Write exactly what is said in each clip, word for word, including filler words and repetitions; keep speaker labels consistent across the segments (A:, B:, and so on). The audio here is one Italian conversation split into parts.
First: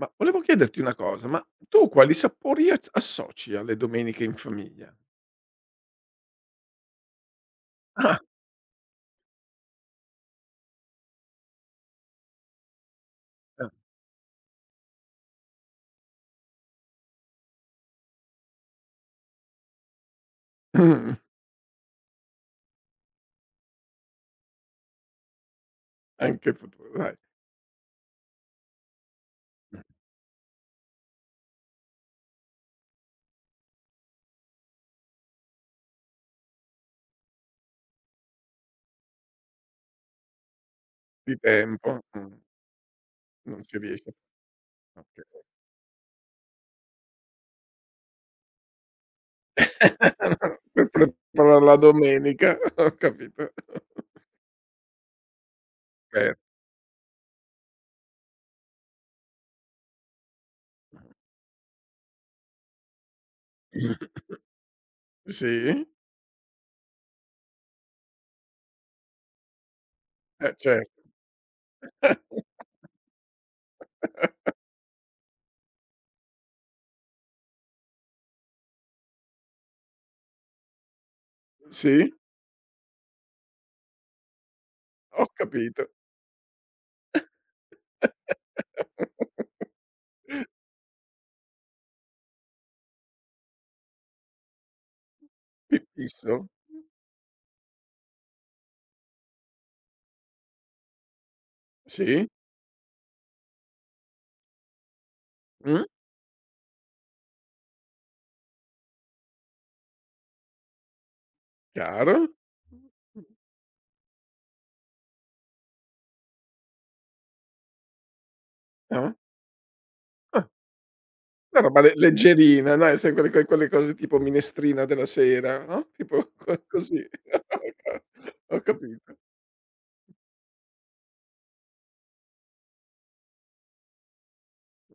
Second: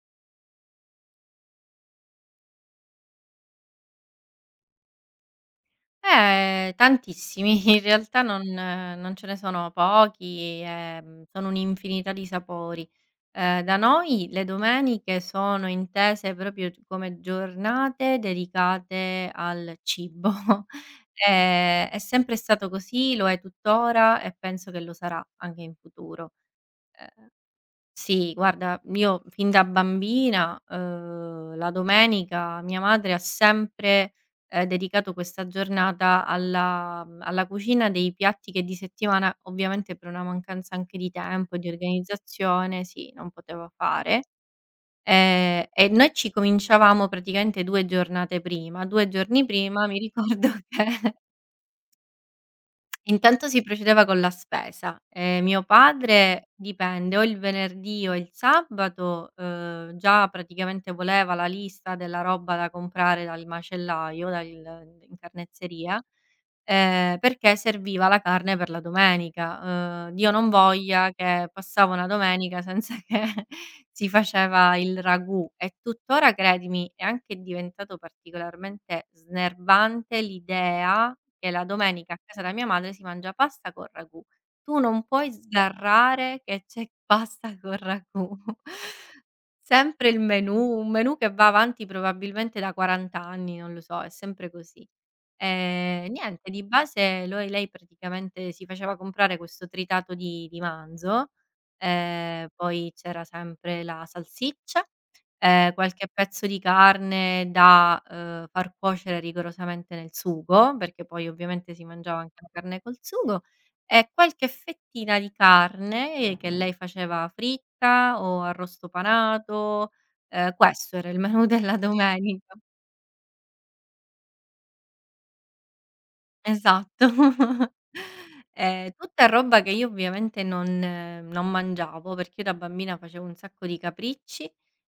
A: Ma volevo chiederti una cosa, ma tu quali sapori az associ alle domeniche in famiglia?
B: Eh, tantissimi. In
A: Ah,
B: realtà non non ce ne sono pochi, ehm, sono un'infinità di sapori. Ehm,
A: ah,
B: da noi le domeniche sono intese proprio c come giornate dedicate al cibo.
A: mh,
B: Ehm, è sempre stato così, lo è tuttora e penso che lo sarà anche in futuro.
A: anche futuro, dai,
B: Ehm sì, guarda, io fin da bambina, uhm, la domenica mia madre ha sempre ehm, dedicato questa giornata alla mhmm, alla cucina dei piatti che di settimana, ovviamente per una mancanza anche di
A: di
B: tempo e di
A: tempo, mh,
B: organizzazione, sì, non
A: non
B: poteva
A: si riesce
B: fare. Ehm, e noi ci cominciavamo praticamente due giornate prima. due giorni prima mi ricordo
A: per
B: che
A: preparare la domenica, ho
B: intanto
A: capito.
B: si procedeva con la spesa. Ehm, mio
A: Per
B: padre dipende, o il venerdì o il sabato, uhm, già praticamente voleva la lista della roba da comprare dal macellaio, dal in
A: Sì,
B: carnezzeria, ehm, perché serviva la carne per la domenica. Uhm, Dio non
A: eh, certo,
B: voglia che passava una domenica senza che si faceva il ragù, e tuttora, credimi, è anche diventato particolarmente snervante l'idea che la
A: sì,
B: domenica a casa da mia madre si mangia pasta col ragù. Tu non
A: ho
B: puoi
A: capito,
B: sgarrare che c'è pasta col ragù. Sempre il menù, un menù che va avanti probabilmente da quarant'anni anni, non lo so, è sempre così.
A: fi
B: Ehm,
A: fisso,
B: niente, di base lui lei praticamente si faceva comprare questo tritato di di manzo,
A: sì,
B: ehm, poi c'era sempre la salsiccia, ehm,
A: mh,
B: qualche pezzo di carne da, uhm, far cuocere rigorosamente nel sugo, perché poi ovviamente si mangiava
A: chiaro,
B: anche la carne col sugo, e qualche fettina di carne che lei faceva fritta o arrosto
A: ah,
B: panato,
A: ah,
B: ehm, questo era il menù
A: una
B: della
A: roba le
B: domenica.
A: leggerina, dai, sai quelle que quelle cose tipo minestrina della sera, no, tipo co
B: Esatto.
A: così, ho
B: Ehm,
A: capito,
B: tutta roba che io ovviamente non eh, non mangiavo, perché io da bambina facevo un sacco di capricci,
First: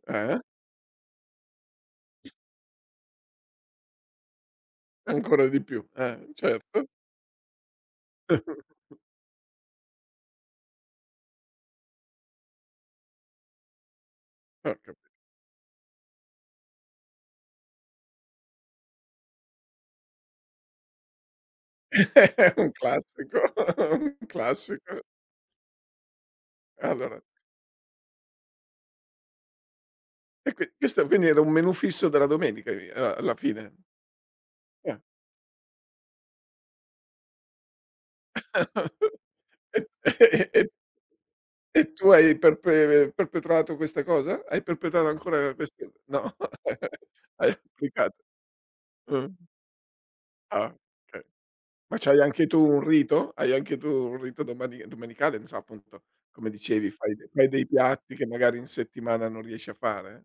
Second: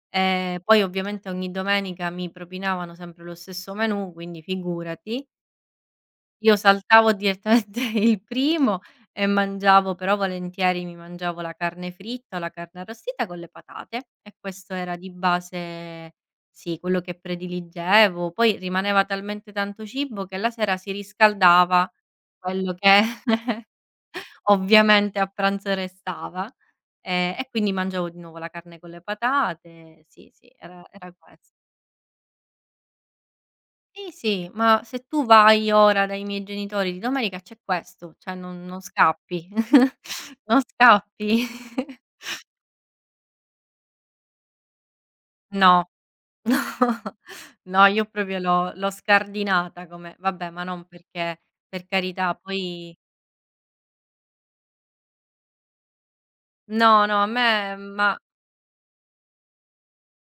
A: eh?
B: ehm, poi ovviamente ogni domenica mi propinavano sempre lo stesso menù, quindi figurati.
A: Ancora di più, eh,
B: Io
A: certo.
B: saltavo direttamente il primo e mangiavo, però volentieri mi mangiavo la carne fritta o la carne arrostita con le patate, e questo
A: Ho
B: era
A: capi
B: di base, sì, quello che prediligevo. Poi rimaneva talmente tanto cibo che la sera si riscaldava
A: È un
B: quello che
A: classico, un classico.
B: ovviamente a pranzo restava,
A: Allora,
B: ehm, e quindi mangiavo di nuovo la carne con le patate. Sì, sì,
A: e qui
B: era
A: questo
B: era
A: quindi era un
B: ques.
A: menù fisso della domenica i a alla fine?
B: Sì, sì, ma
A: Eh.
B: se tu vai ora dai miei genitori di domenica c'è questo, cioè non non scappi,
A: E
B: non
A: e
B: scappi.
A: e tu hai perpe perpetrato questa cosa? Hai perpetrato ancora
B: No,
A: questo, no?
B: no,
A: Hai
B: no, io
A: applicato.
B: proprio l'ho l'ho
A: Mh.
B: scardinata, come vabbè, ma
A: Ah,
B: non
A: okay.
B: perché, per
A: Ma c'hai
B: carità.
A: anche tu un
B: Poi
A: rito? Hai anche tu un rito domani domenicale? Non so, appunto, come dicevi,
B: no,
A: fai
B: no, a
A: de fai dei
B: me
A: piatti
B: ma
A: che magari in settimana non riesci a fare?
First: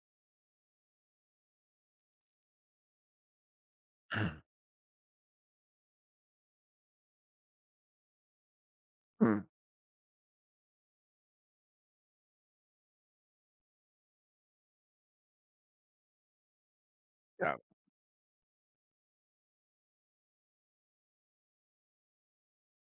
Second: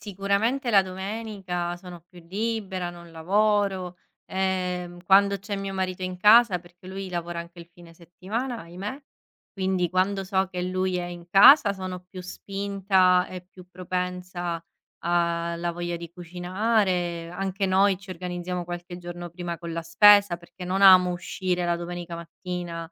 B: sicuramente la domenica sono più libera, non lavoro, ehm, quando c'è mio marito in casa, perché lui lavora anche il fine settimana, ahimè,
A: Mh,
B: quindi quando so che lui è in casa sono più spinta e più propensa alla voglia di cucinare.
A: chiaro.
B: Anche noi ci organizziamo qualche giorno prima con la spesa, perché non amo uscire la domenica mattina,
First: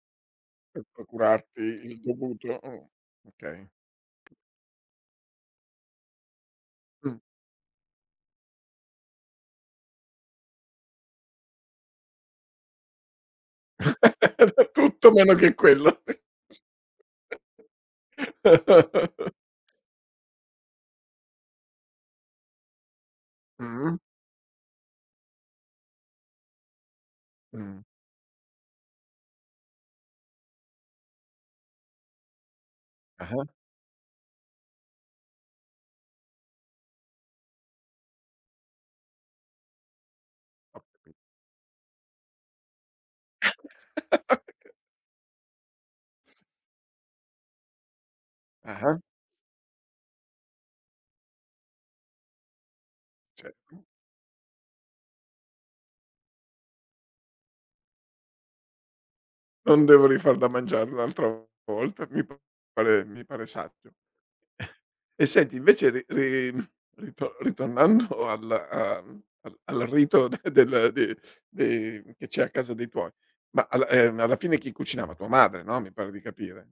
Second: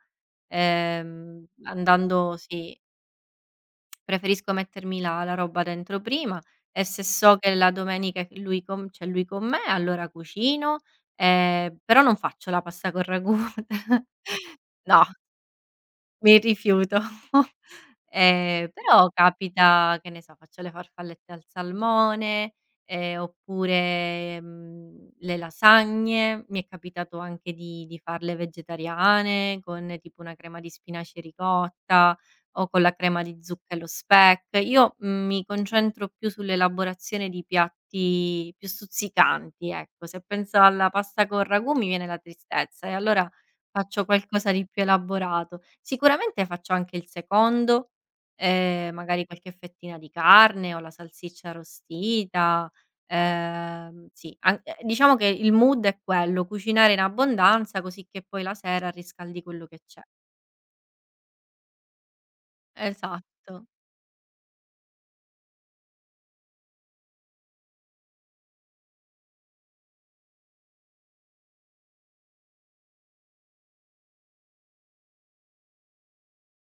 A: Per
B: ehm,
A: procurarti il
B: andando
A: dovuto,
B: sì.
A: mh, okay.
B: Preferisco mettermi la la roba dentro prima, e se
A: Mh.
B: so che la domenica che lui con c'è lui con me, allora cucino, ehm, però non faccio la pasta con ragù. No.
A: Tutto meno che quello.
B: Mi rifiuto. Ehm, però capita, che ne so, faccio le farfallette al salmone, ehm,
A: Mh,
B: oppure, mhmm, le lasagne. Mi è capitato anche
A: mh.
B: di di farle vegetariane, con tipo una crema di spinaci e ricotta, o con la crema di
A: Ah-ah,
B: zucca e lo speck. Io, mhmm, mi concentro più sull'elaborazione di piatti più stuzzicanti, ecco. Se penso
A: o
B: alla pasta col ragù mi viene la tristezza, e allora faccio qualcosa di più elaborato. Sicuramente faccio anche il secondo, ehm,
A: ah-ah,
B: magari qualche fettina di carne o la salsiccia arrostita,
A: certo.
B: ehm, sì, an ehm, diciamo che il mood è quello, cucinare in abbondanza così che poi la sera riscaldi quello
A: Non
B: che c'è.
A: devo rifar da mangiare un'altra volta, mi pare mi pare
B: Esatto.
A: saggio. E senti invece, ri ri ritor ritornando al a al al rito de del de de che c'è a casa dei tuoi, ma alla ehm, alla fine chi cucinava? Tua madre, no, mi pare di capire.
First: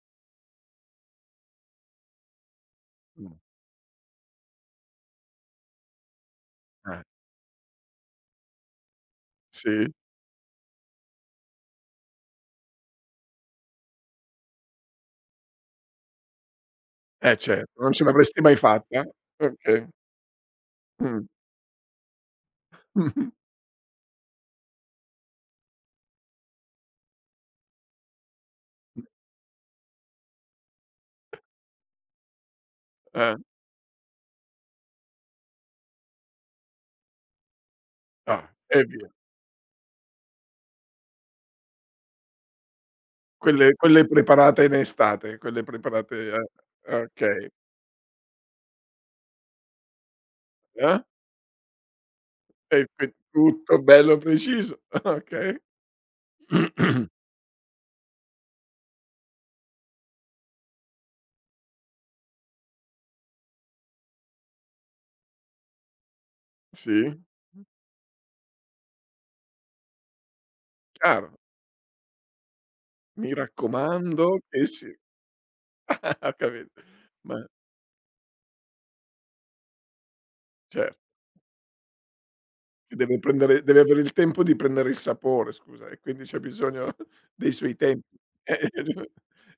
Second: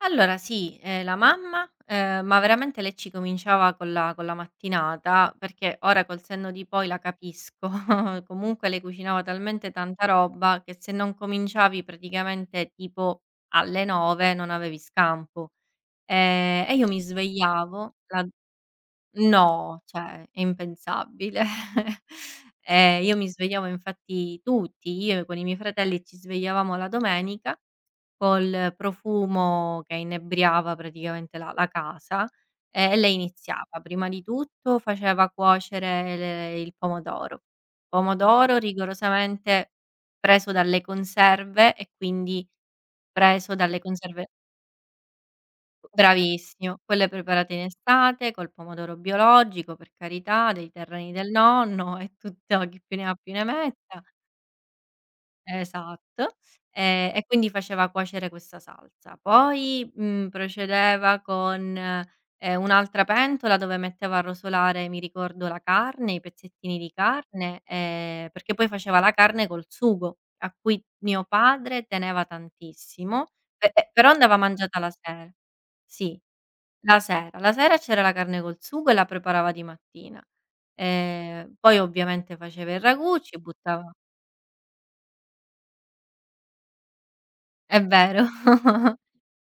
B: Allora sì, ehm, la mamma, ehm, ma veramente lei ci
A: Mh,
B: cominciava con la con la mattinata, perché ora col senno di poi la
A: eh.
B: capisco, comunque lei cucinava talmente
A: Sì?
B: tanta roba che se non cominciavi praticamente tipo alle nove non avevi scampo. Ehm, e io mi
A: Eh, certo, non
B: svegliavo
A: ce
B: la.
A: l'avresti mai fatta, eh?
B: No,
A: Okay.
B: cioè è
A: Mh.
B: impensabile. Ehm, io mi svegliavo, infatti tutti, io con i miei fratelli ci svegliavamo la domenica col profumo che inebriava praticamente la la casa, ehm, e lei
A: Eh,
B: iniziava. Prima di tutto faceva cuocere le il pomodoro.
A: ah,
B: Pomodoro
A: e via.
B: rigorosamente preso dalle conserve, e quindi preso
A: Quelle
B: dalle
A: quelle
B: conserve
A: preparate in estate, quelle preparate,
B: bravissimo,
A: eh,
B: quelle
A: okay.
B: preparate in estate, col pomodoro biologico, per carità, dei
A: Eh?
B: terreni del nonno, e tutto chi
A: E
B: più ne
A: qui
B: ha più ne
A: tutto
B: metta.
A: bello preciso, okay.
B: Esatto. Ehm, e quindi faceva cuocere questa salsa. Poi, mhmm, procedeva con, ehm, un'altra pentola dove metteva a rosolare, mi ricordo, la carne, i pezzettini di
A: Sì,
B: carne, ehm, perché poi faceva la carne col sugo, a cui mio
A: chiaro.
B: padre teneva tantissimo,
A: Mi
B: pe e però andava
A: raccomando che
B: mangiata la
A: si
B: sera. Sì.
A: ho capito.
B: La sera.
A: Ma
B: La sera c'era la carne col sugo e la preparava di mattina.
A: certo,
B: Ehm, poi ovviamente faceva il
A: che
B: ragù,
A: deve
B: ci
A: prendere deve
B: buttava,
A: avere il tempo di prendere il sapore, scusa, e quindi c'è bisogno dei suoi
B: è
A: tempi.
B: vero.
A: Eh,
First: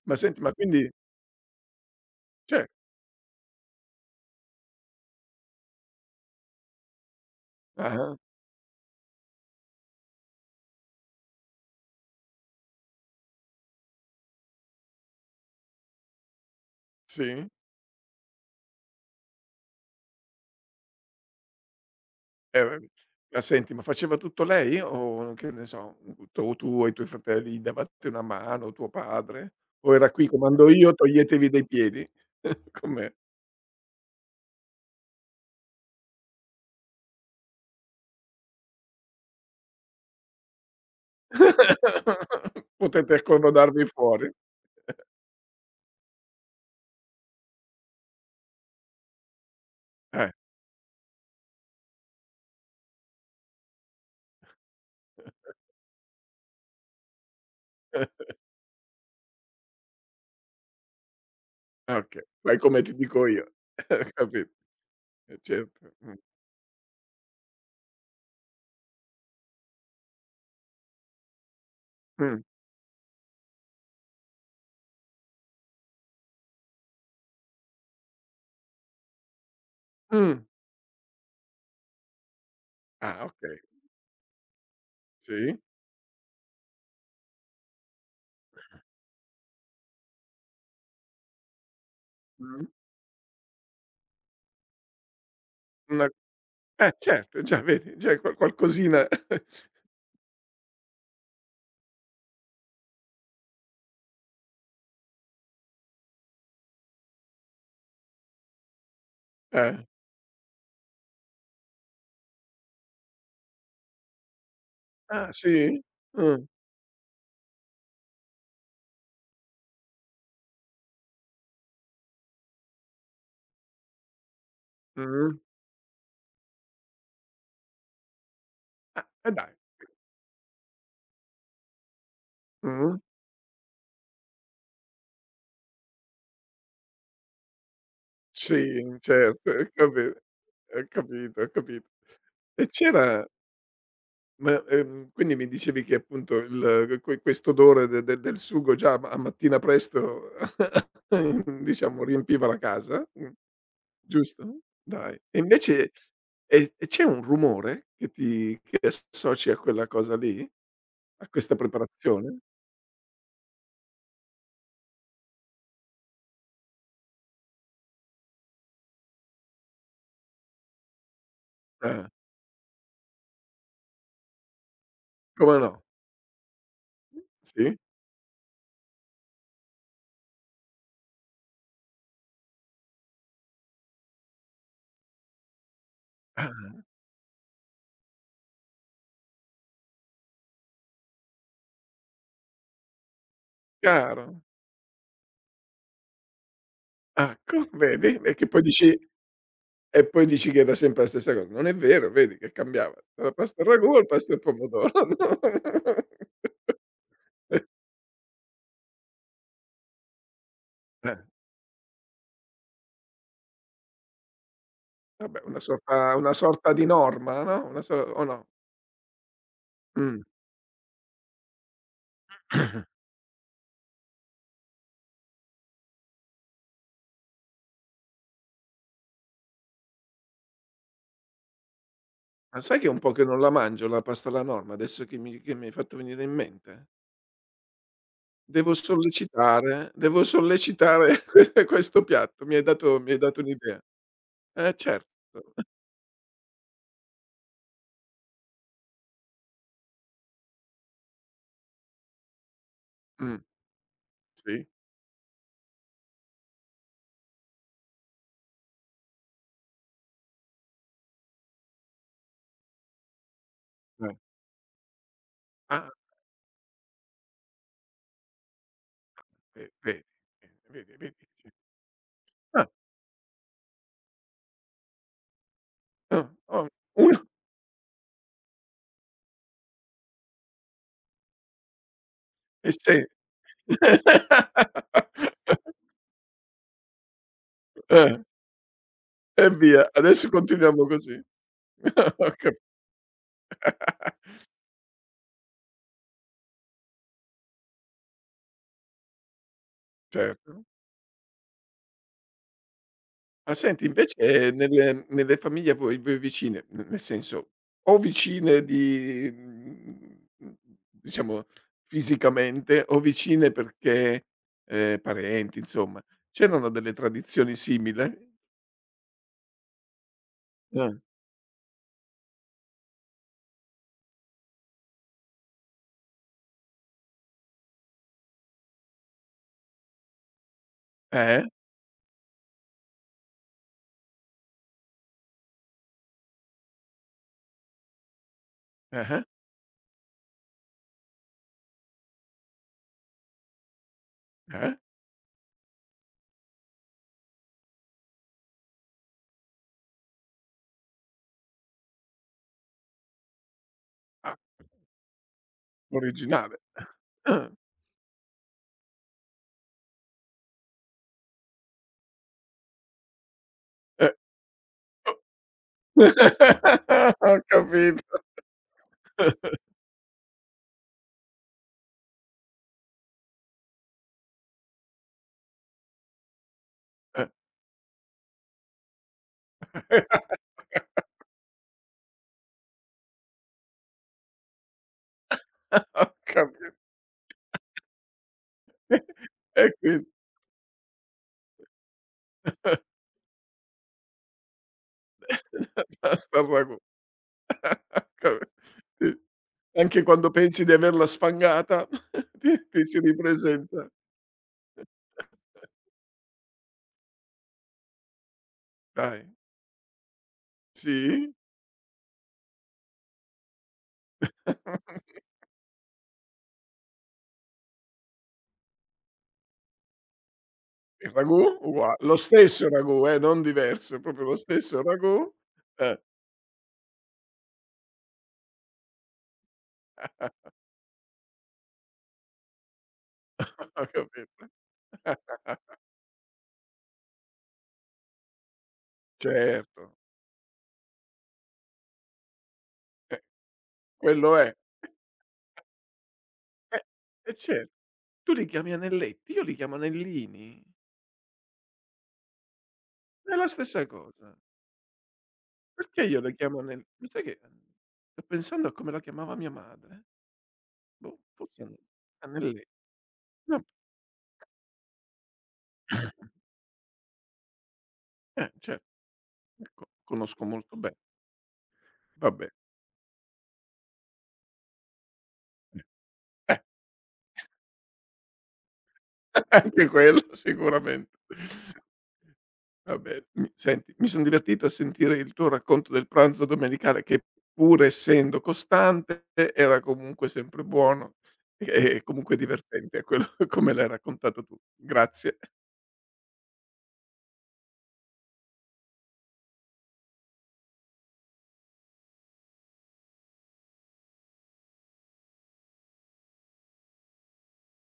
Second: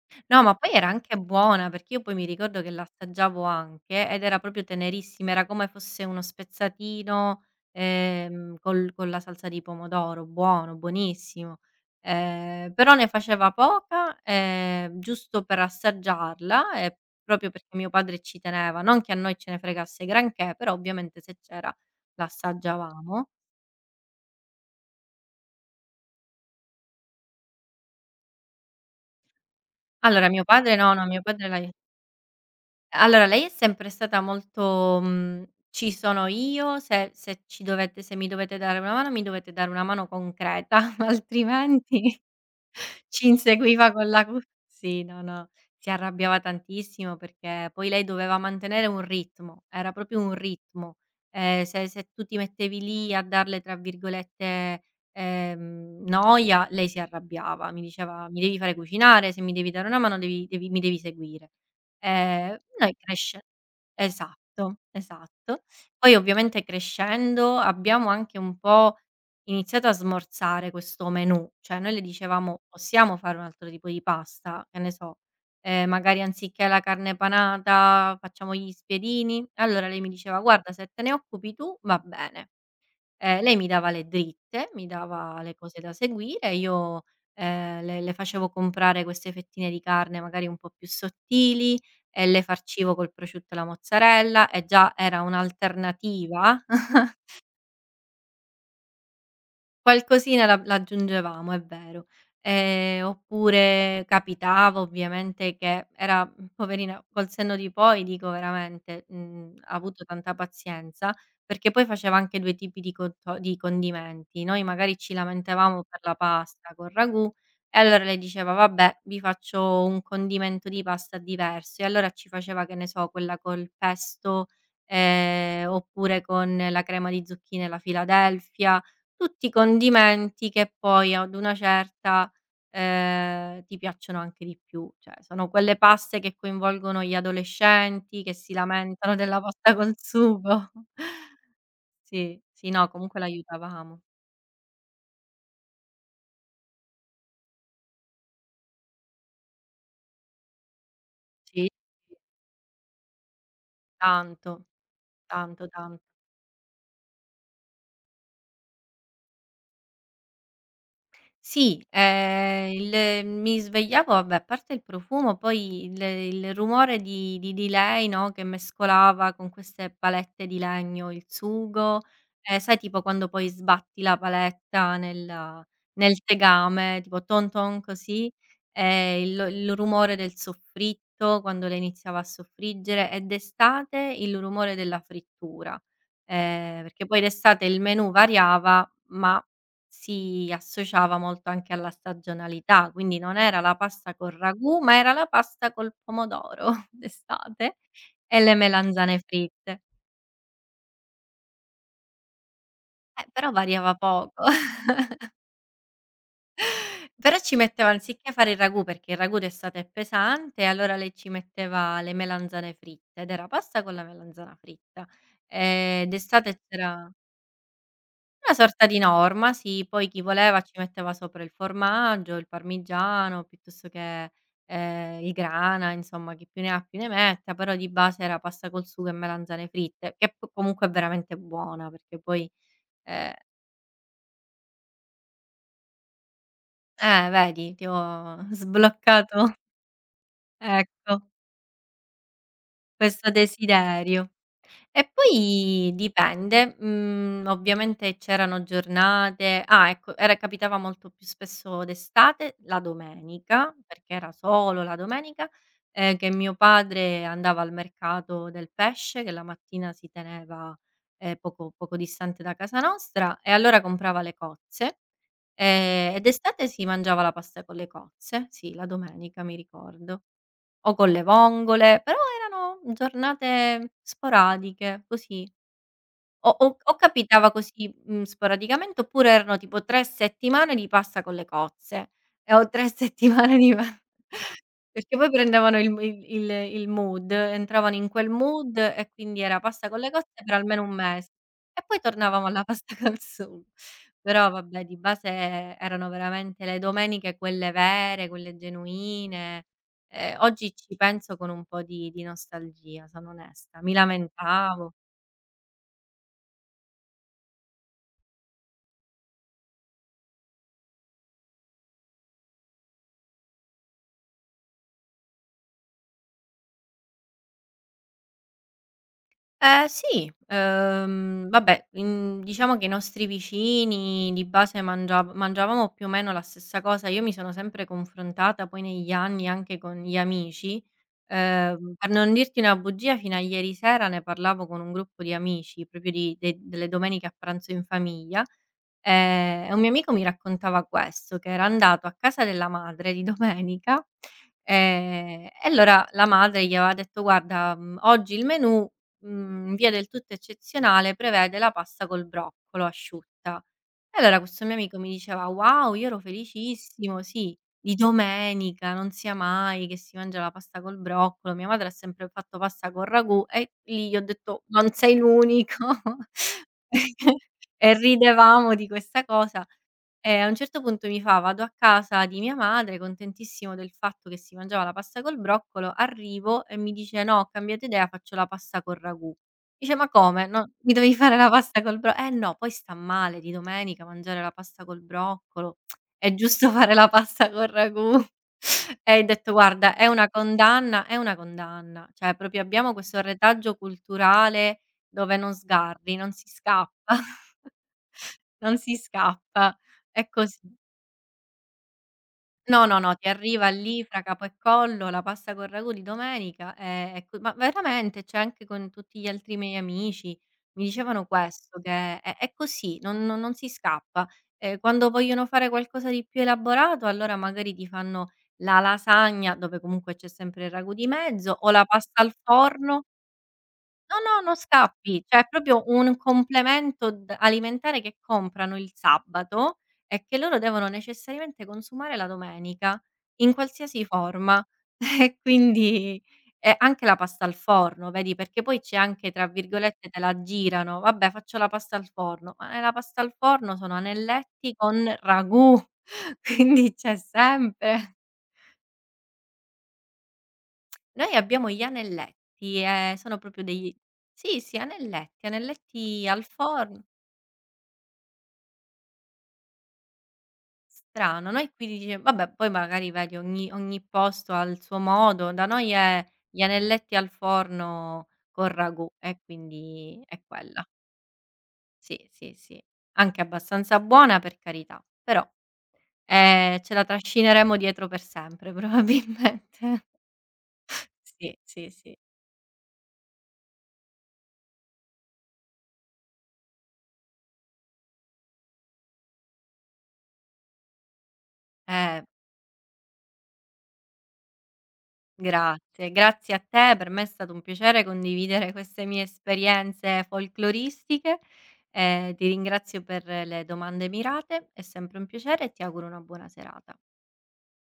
A: ma senti,
B: No,
A: ma
B: ma poi era
A: quindi,
B: anche buona, perché io poi mi ricordo
A: cioè,
B: che l'assaggiavo anche, ed era proprio tenerissima, era come fosse uno spezzatino,
A: ah-ah,
B: ehm, col con la salsa di pomodoro, buono, buonissimo. Ehm, però ne faceva poca, ehm, giusto per assaggiarla, e
A: sì?
B: proprio perché mio padre ci teneva, non che a noi ce ne fregasse granché, però ovviamente se c'era
A: Eh, vabbè.
B: l'assaggiavamo.
A: Ma senti, ma faceva tutto lei, o, che ne so, tu tu e i tuoi fratelli gli davate una mano, tuo padre? O era "qui
B: Allora mio
A: comando
B: padre no,
A: io,
B: no, mio padre
A: toglietevi
B: la.
A: dai piedi"? Com'è?
B: Allora, lei è sempre stata molto, mhmm: "Ci sono io, se se ci dovete se mi dovete dare una mano, mi dovete dare una mano concreta, altrimenti".
A: Potete
B: Ci
A: accomodarvi
B: inseguiva con la
A: fuori.
B: cu, sì, no, no, si arrabbiava tantissimo perché poi lei doveva mantenere un ritmo, era proprio
A: Eh,
B: un ritmo. Ehm, se se tu ti mettevi lì a darle, tra virgolette, ehm, "noia", lei si arrabbiava, mi
A: eh,
B: diceva: "Mi devi fare cucinare, se mi devi dare una mano devi devi mi devi seguire".
A: okay.
B: Ehm,
A: Fai come
B: noi
A: ti dico
B: cresce,
A: io. Capito,
B: esatto,
A: eh,
B: esatto.
A: certo. Mh.
B: Poi ovviamente crescendo abbiamo anche un po' iniziato a smorzare questo menù, cioè noi le
A: Mh.
B: dicevamo: "Possiamo fare un altro tipo di pasta?" Che ne so, ehm, magari anziché la carne panata facciamo gli spiedini? Allora lei mi
A: Mh.
B: diceva: "Guarda, se te ne occupi tu va bene."
A: Ah,
B: Ehm, lei
A: okay.
B: mi dava le dritte, mi dava le
A: Sì.
B: cose da seguire, io, ehm, le le facevo comprare queste fettine di carne magari un po' più sottili e le
A: Mh.
B: farcivo col prosciutto e la mozzarella, e già era
A: Una
B: un'alternativa.
A: Eh, certo, già vedi, già qual qualcosina
B: Qualcosina la l'aggiungevamo, è vero. Ehm, oppure capitava ovviamente che era mhmm, poverina, col senno di poi dico veramente, mhmm, ha
A: eh.
B: avuto tanta pazienza, perché poi faceva anche due tipi di conto di condimenti. Noi magari ci
A: Ah, sì?
B: lamentavamo per la
A: Mh.
B: pasta col ragù, e allora lei diceva: "Vabbè, vi faccio un condimento di pasta diverso". E allora ci faceva, che ne so, quella col pesto,
A: Mh.
B: ehm, oppure con la crema di zucchine e la Philadelphia,
A: Ah, e
B: tutti i
A: dai.
B: condimenti che poi ad una certa,
A: Mh.
B: ehm, ti piacciono anche di più. Cioè, sono quelle paste che coinvolgono gli adolescenti, che si
A: Sì,
B: lamentano della
A: certo, ho
B: pasta col
A: capi
B: sugo.
A: ho capito, ho capito.
B: Sì,
A: E
B: sì, no, comunque
A: c'era
B: l'aiutavamo.
A: ma, ehm, quindi mi dicevi che appunto il que quest'odore de de del sugo già a mattina presto,
B: Sì,
A: diciamo, riempiva la casa, mh,
B: tanto,
A: giusto? Dai. E
B: tanto, tan.
A: invece, e e c'è un rumore che ti che associ a quella cosa lì? A questa
B: Sì,
A: preparazione?
B: ehm, il mi svegliavo, vabbè, a parte il profumo, poi il il rumore di di di lei, no, che mescolava con queste palette di legno il sugo,
A: Ah,
B: ehm, sai tipo quando poi sbatti la paletta
A: come
B: nel
A: no?
B: nel tegame, tipo ton
A: Sì?
B: ton così, ehm, il il rumore del soffritto quando lei iniziava a soffriggere, e d'estate il rumore della frittura,
A: Ah,
B: ehm, perché poi d'estate il menù variava, ma si associava molto anche alla stagionalità, quindi non era la pasta col
A: chiaro.
B: ragù, ma era la pasta col pomodoro
A: Ah, co
B: d'estate,
A: vedi? E
B: e
A: che
B: le
A: poi dici
B: melanzane fritte.
A: E poi dici che era sempre la stessa cosa. Non è vero, vedi che cambiava.
B: Eh,
A: Dalla
B: però
A: pasta al
B: variava
A: ragù al pesto e al
B: poco.
A: pomodoro.
B: Però ci
A: Eh,
B: metteva, anziché fare il ragù, perché il ragù d'estate è pesante, allora lei
A: eh,
B: ci metteva le melanzane fritte ed era pasta con la melanzana fritta.
A: vabbè, una
B: Ehm,
A: sorta una
B: d'estate
A: sorta di
B: c'era
A: norma, no, una so o no?
B: una sorta di norma, sì, poi chi
A: Mh.
B: voleva ci metteva sopra il formaggio, il parmigiano, piuttosto che, ehm, il grana, insomma chi più ne ha più ne metta, però di base era pasta col sugo e melanzane fritte, che p comunque è veramente buona perché poi
A: Ma sai che è un po' che
B: ehm,
A: non la mangio, la pasta alla norma, adesso che mi che mi hai fatto venire in mente?
B: eh vedi, ti ho
A: Devo
B: sbloccato,
A: sollecitare devo
B: ecco,
A: sollecitare que questo piatto. Mi hai dato mi hai
B: questo
A: dato un'idea.
B: desiderio.
A: Eh,
B: E
A: certo.
B: poi dipende, mhmm, ovviamente c'erano giornate, ah ecco, era capitava molto più spesso d'estate, la
A: Mh,
B: domenica, perché era
A: sì,
B: solo la domenica, ehm, che mio padre andava al mercato del pesce, che la mattina si teneva, ehm, poco poco distante da casa nostra, e allora
A: eh.
B: comprava le cozze,
A: Ah,
B: ehm, e d'estate si mangiava la pasta con le cozze, sì, la domenica mi
A: ve vedi,
B: ricordo.
A: eh,
B: O
A: vedi,
B: con
A: vedi.
B: le vongole, però
A: Ah,
B: erano giornate sporadiche, così.
A: ah,
B: O o
A: oh,
B: o
A: uno
B: capitava così, mhmm, sporadicamente, oppure erano tipo tre settimane di pasta con le cozze, e o
A: e
B: tre
A: sen
B: settimane di pa. Perché poi prendevano il m il il il mood, entravano in
A: eh,
B: quel mood e quindi
A: e
B: era pasta
A: via.
B: con le
A: Adesso
B: cozze per almeno
A: continuiamo
B: un
A: così.
B: mese. E poi
A: Ho
B: tornavamo
A: capa
B: alla pasta col sugo. Però vabbè, di base erano veramente le domeniche quelle vere, quelle genuine. Ehm,
A: Certo.
B: oggi ci penso con un po' di di nostalgia, sono
A: Ma
B: onesta.
A: senti
B: Mi
A: invece, eh,
B: lamentavo.
A: nelle nelle famiglie a voi voi vicine, n nel senso, o vicine di, mhmm, diciamo, fisicamente, o vicine perché, ehm, parenti, insomma, c'erano delle tradizioni simile?
B: Ehm, sì,
A: Eh.
B: uhm, vabbè, mhmm, diciamo che i nostri vicini di base mangiav mangiavamo più o meno la stessa cosa. Io mi sono sempre confrontata poi negli anni anche con gli amici,
A: Eh?
B: ehm, per non dirti una bugia, fino a ieri sera ne parlavo con un gruppo di amici, proprio di de delle domeniche a pranzo in famiglia,
A: Eh-eh,
B: ehm, e un mio amico mi raccontava questo, che era andato a casa della madre di domenica,
A: eh?
B: ehm, e allora la madre gli aveva detto: "Guarda, mhmm, oggi il menù, mhmm, in via del tutto eccezionale prevede la pasta col broccolo asciutta." E
A: Ah,
B: allora questo mio amico mi diceva: "Wow, io ero
A: originale.
B: felicissimo,
A: Ah,
B: sì, di domenica, non sia mai che si mangia la pasta col broccolo, mia madre ha sempre fatto pasta col ragù", e lì
A: eh.
B: gli ho detto: "Non sei l'unico."
A: Ho
B: E
A: capito.
B: ridevamo di questa cosa. E a un certo punto mi fa: "Vado a casa di mia madre, contentissimo del fatto che si mangiava la pasta col broccolo, arrivo e mi dice: "No, ho cambiato idea, faccio la pasta col ragù". Dice: "Ma come? No, mi dovevi fare la pasta col bro." "Eh no, poi sta male di domenica mangiare la pasta col broccolo,
A: Ho
B: è giusto
A: capi
B: fare la pasta col ragù". E ho detto:
A: e
B: "Guarda, è
A: quindi
B: una condanna è una condanna." Cioè proprio abbiamo questo retaggio culturale dove non sgarri, non
A: pasta
B: si
A: al ragù.
B: scappa, non si
A: Sì.
B: scappa.
A: Anche
B: È
A: quando pensi di
B: così.
A: averla sfangata, ti ti
B: No,
A: si
B: no, no, ti arriva
A: ripresenta,
B: lì fra capo e collo, la pasta col ragù di domenica, ehm, e co ma veramente, cioè anche con tutti gli
A: dai,
B: altri miei amici mi dicevano
A: sì,
B: questo, che è è così, non non non si scappa. Ehm, quando vogliono fare qualcosa di più elaborato, allora magari ti fanno la lasagna, dove comunque c'è sempre il ragù di
A: il ragù
B: mezzo, o la
A: ugua lo
B: pasta al
A: stesso
B: forno.
A: ragù, eh, non diverso,
B: No,
A: proprio lo
B: no, non
A: stesso
B: scappi,
A: ragù,
B: cioè è proprio
A: eh,
B: un complemento d alimentare che comprano il sabato e che loro devono necessariamente consumare la domenica, in
A: ho
B: qualsiasi
A: capito.
B: forma.
A: Eh,
B: E quindi e anche la pasta al forno, vedi, perché poi c'è anche, tra
A: certo,
B: virgolette, "te la girano", "Vabbè, faccio la pasta al forno", ma nella pasta
A: eh,
B: al forno sono
A: quello è.
B: anelletti con ragù,
A: Eh,
B: quindi c'è
A: e cer
B: sempre.
A: tu li chiami anelletti, io li chiamo anellini.
B: Noi abbiamo gli anelletti, ehm,
A: È
B: sono
A: la
B: proprio
A: stessa
B: degli,
A: cosa.
B: sì, sì, anelletti,
A: Perché io
B: anelletti
A: le
B: al
A: chiamo anel
B: forno.
A: ma sai che, eh, sto pensando a come la chiamava mia madre? Boh,
B: Strano,
A: forse
B: noi
A: ane
B: qui dice vabbè,
A: anelletti,
B: poi magari vedi ogni ogni posto ha il suo modo, da noi è
A: no.
B: gli anelletti al forno
A: Eh,
B: con
A: cer
B: ragù e
A: ecco,
B: quindi è
A: conosco molto
B: quella.
A: bene.
B: Sì,
A: Vabbè,
B: sì, sì. Anche abbastanza buona, per carità, però,
A: eh,
B: ehm, ce la trascineremo dietro per sempre
A: eh, anche
B: probabilmente.
A: quello sicuramente.
B: Sì, sì, sì.
A: Va bene. Mi senti, mi son divertito a sentire il tuo racconto del pranzo domenicale che, pur essendo costante, era comunque sempre buono e e
B: Eh.
A: comunque divertente, è quello, come l'hai raccontato tu. Grazie.
B: Grazie, grazie a te, per me è stato un piacere condividere queste mie esperienze folcloristiche, ehm, ti ringrazio per le domande mirate, è sempre un piacere e ti auguro una buona serata.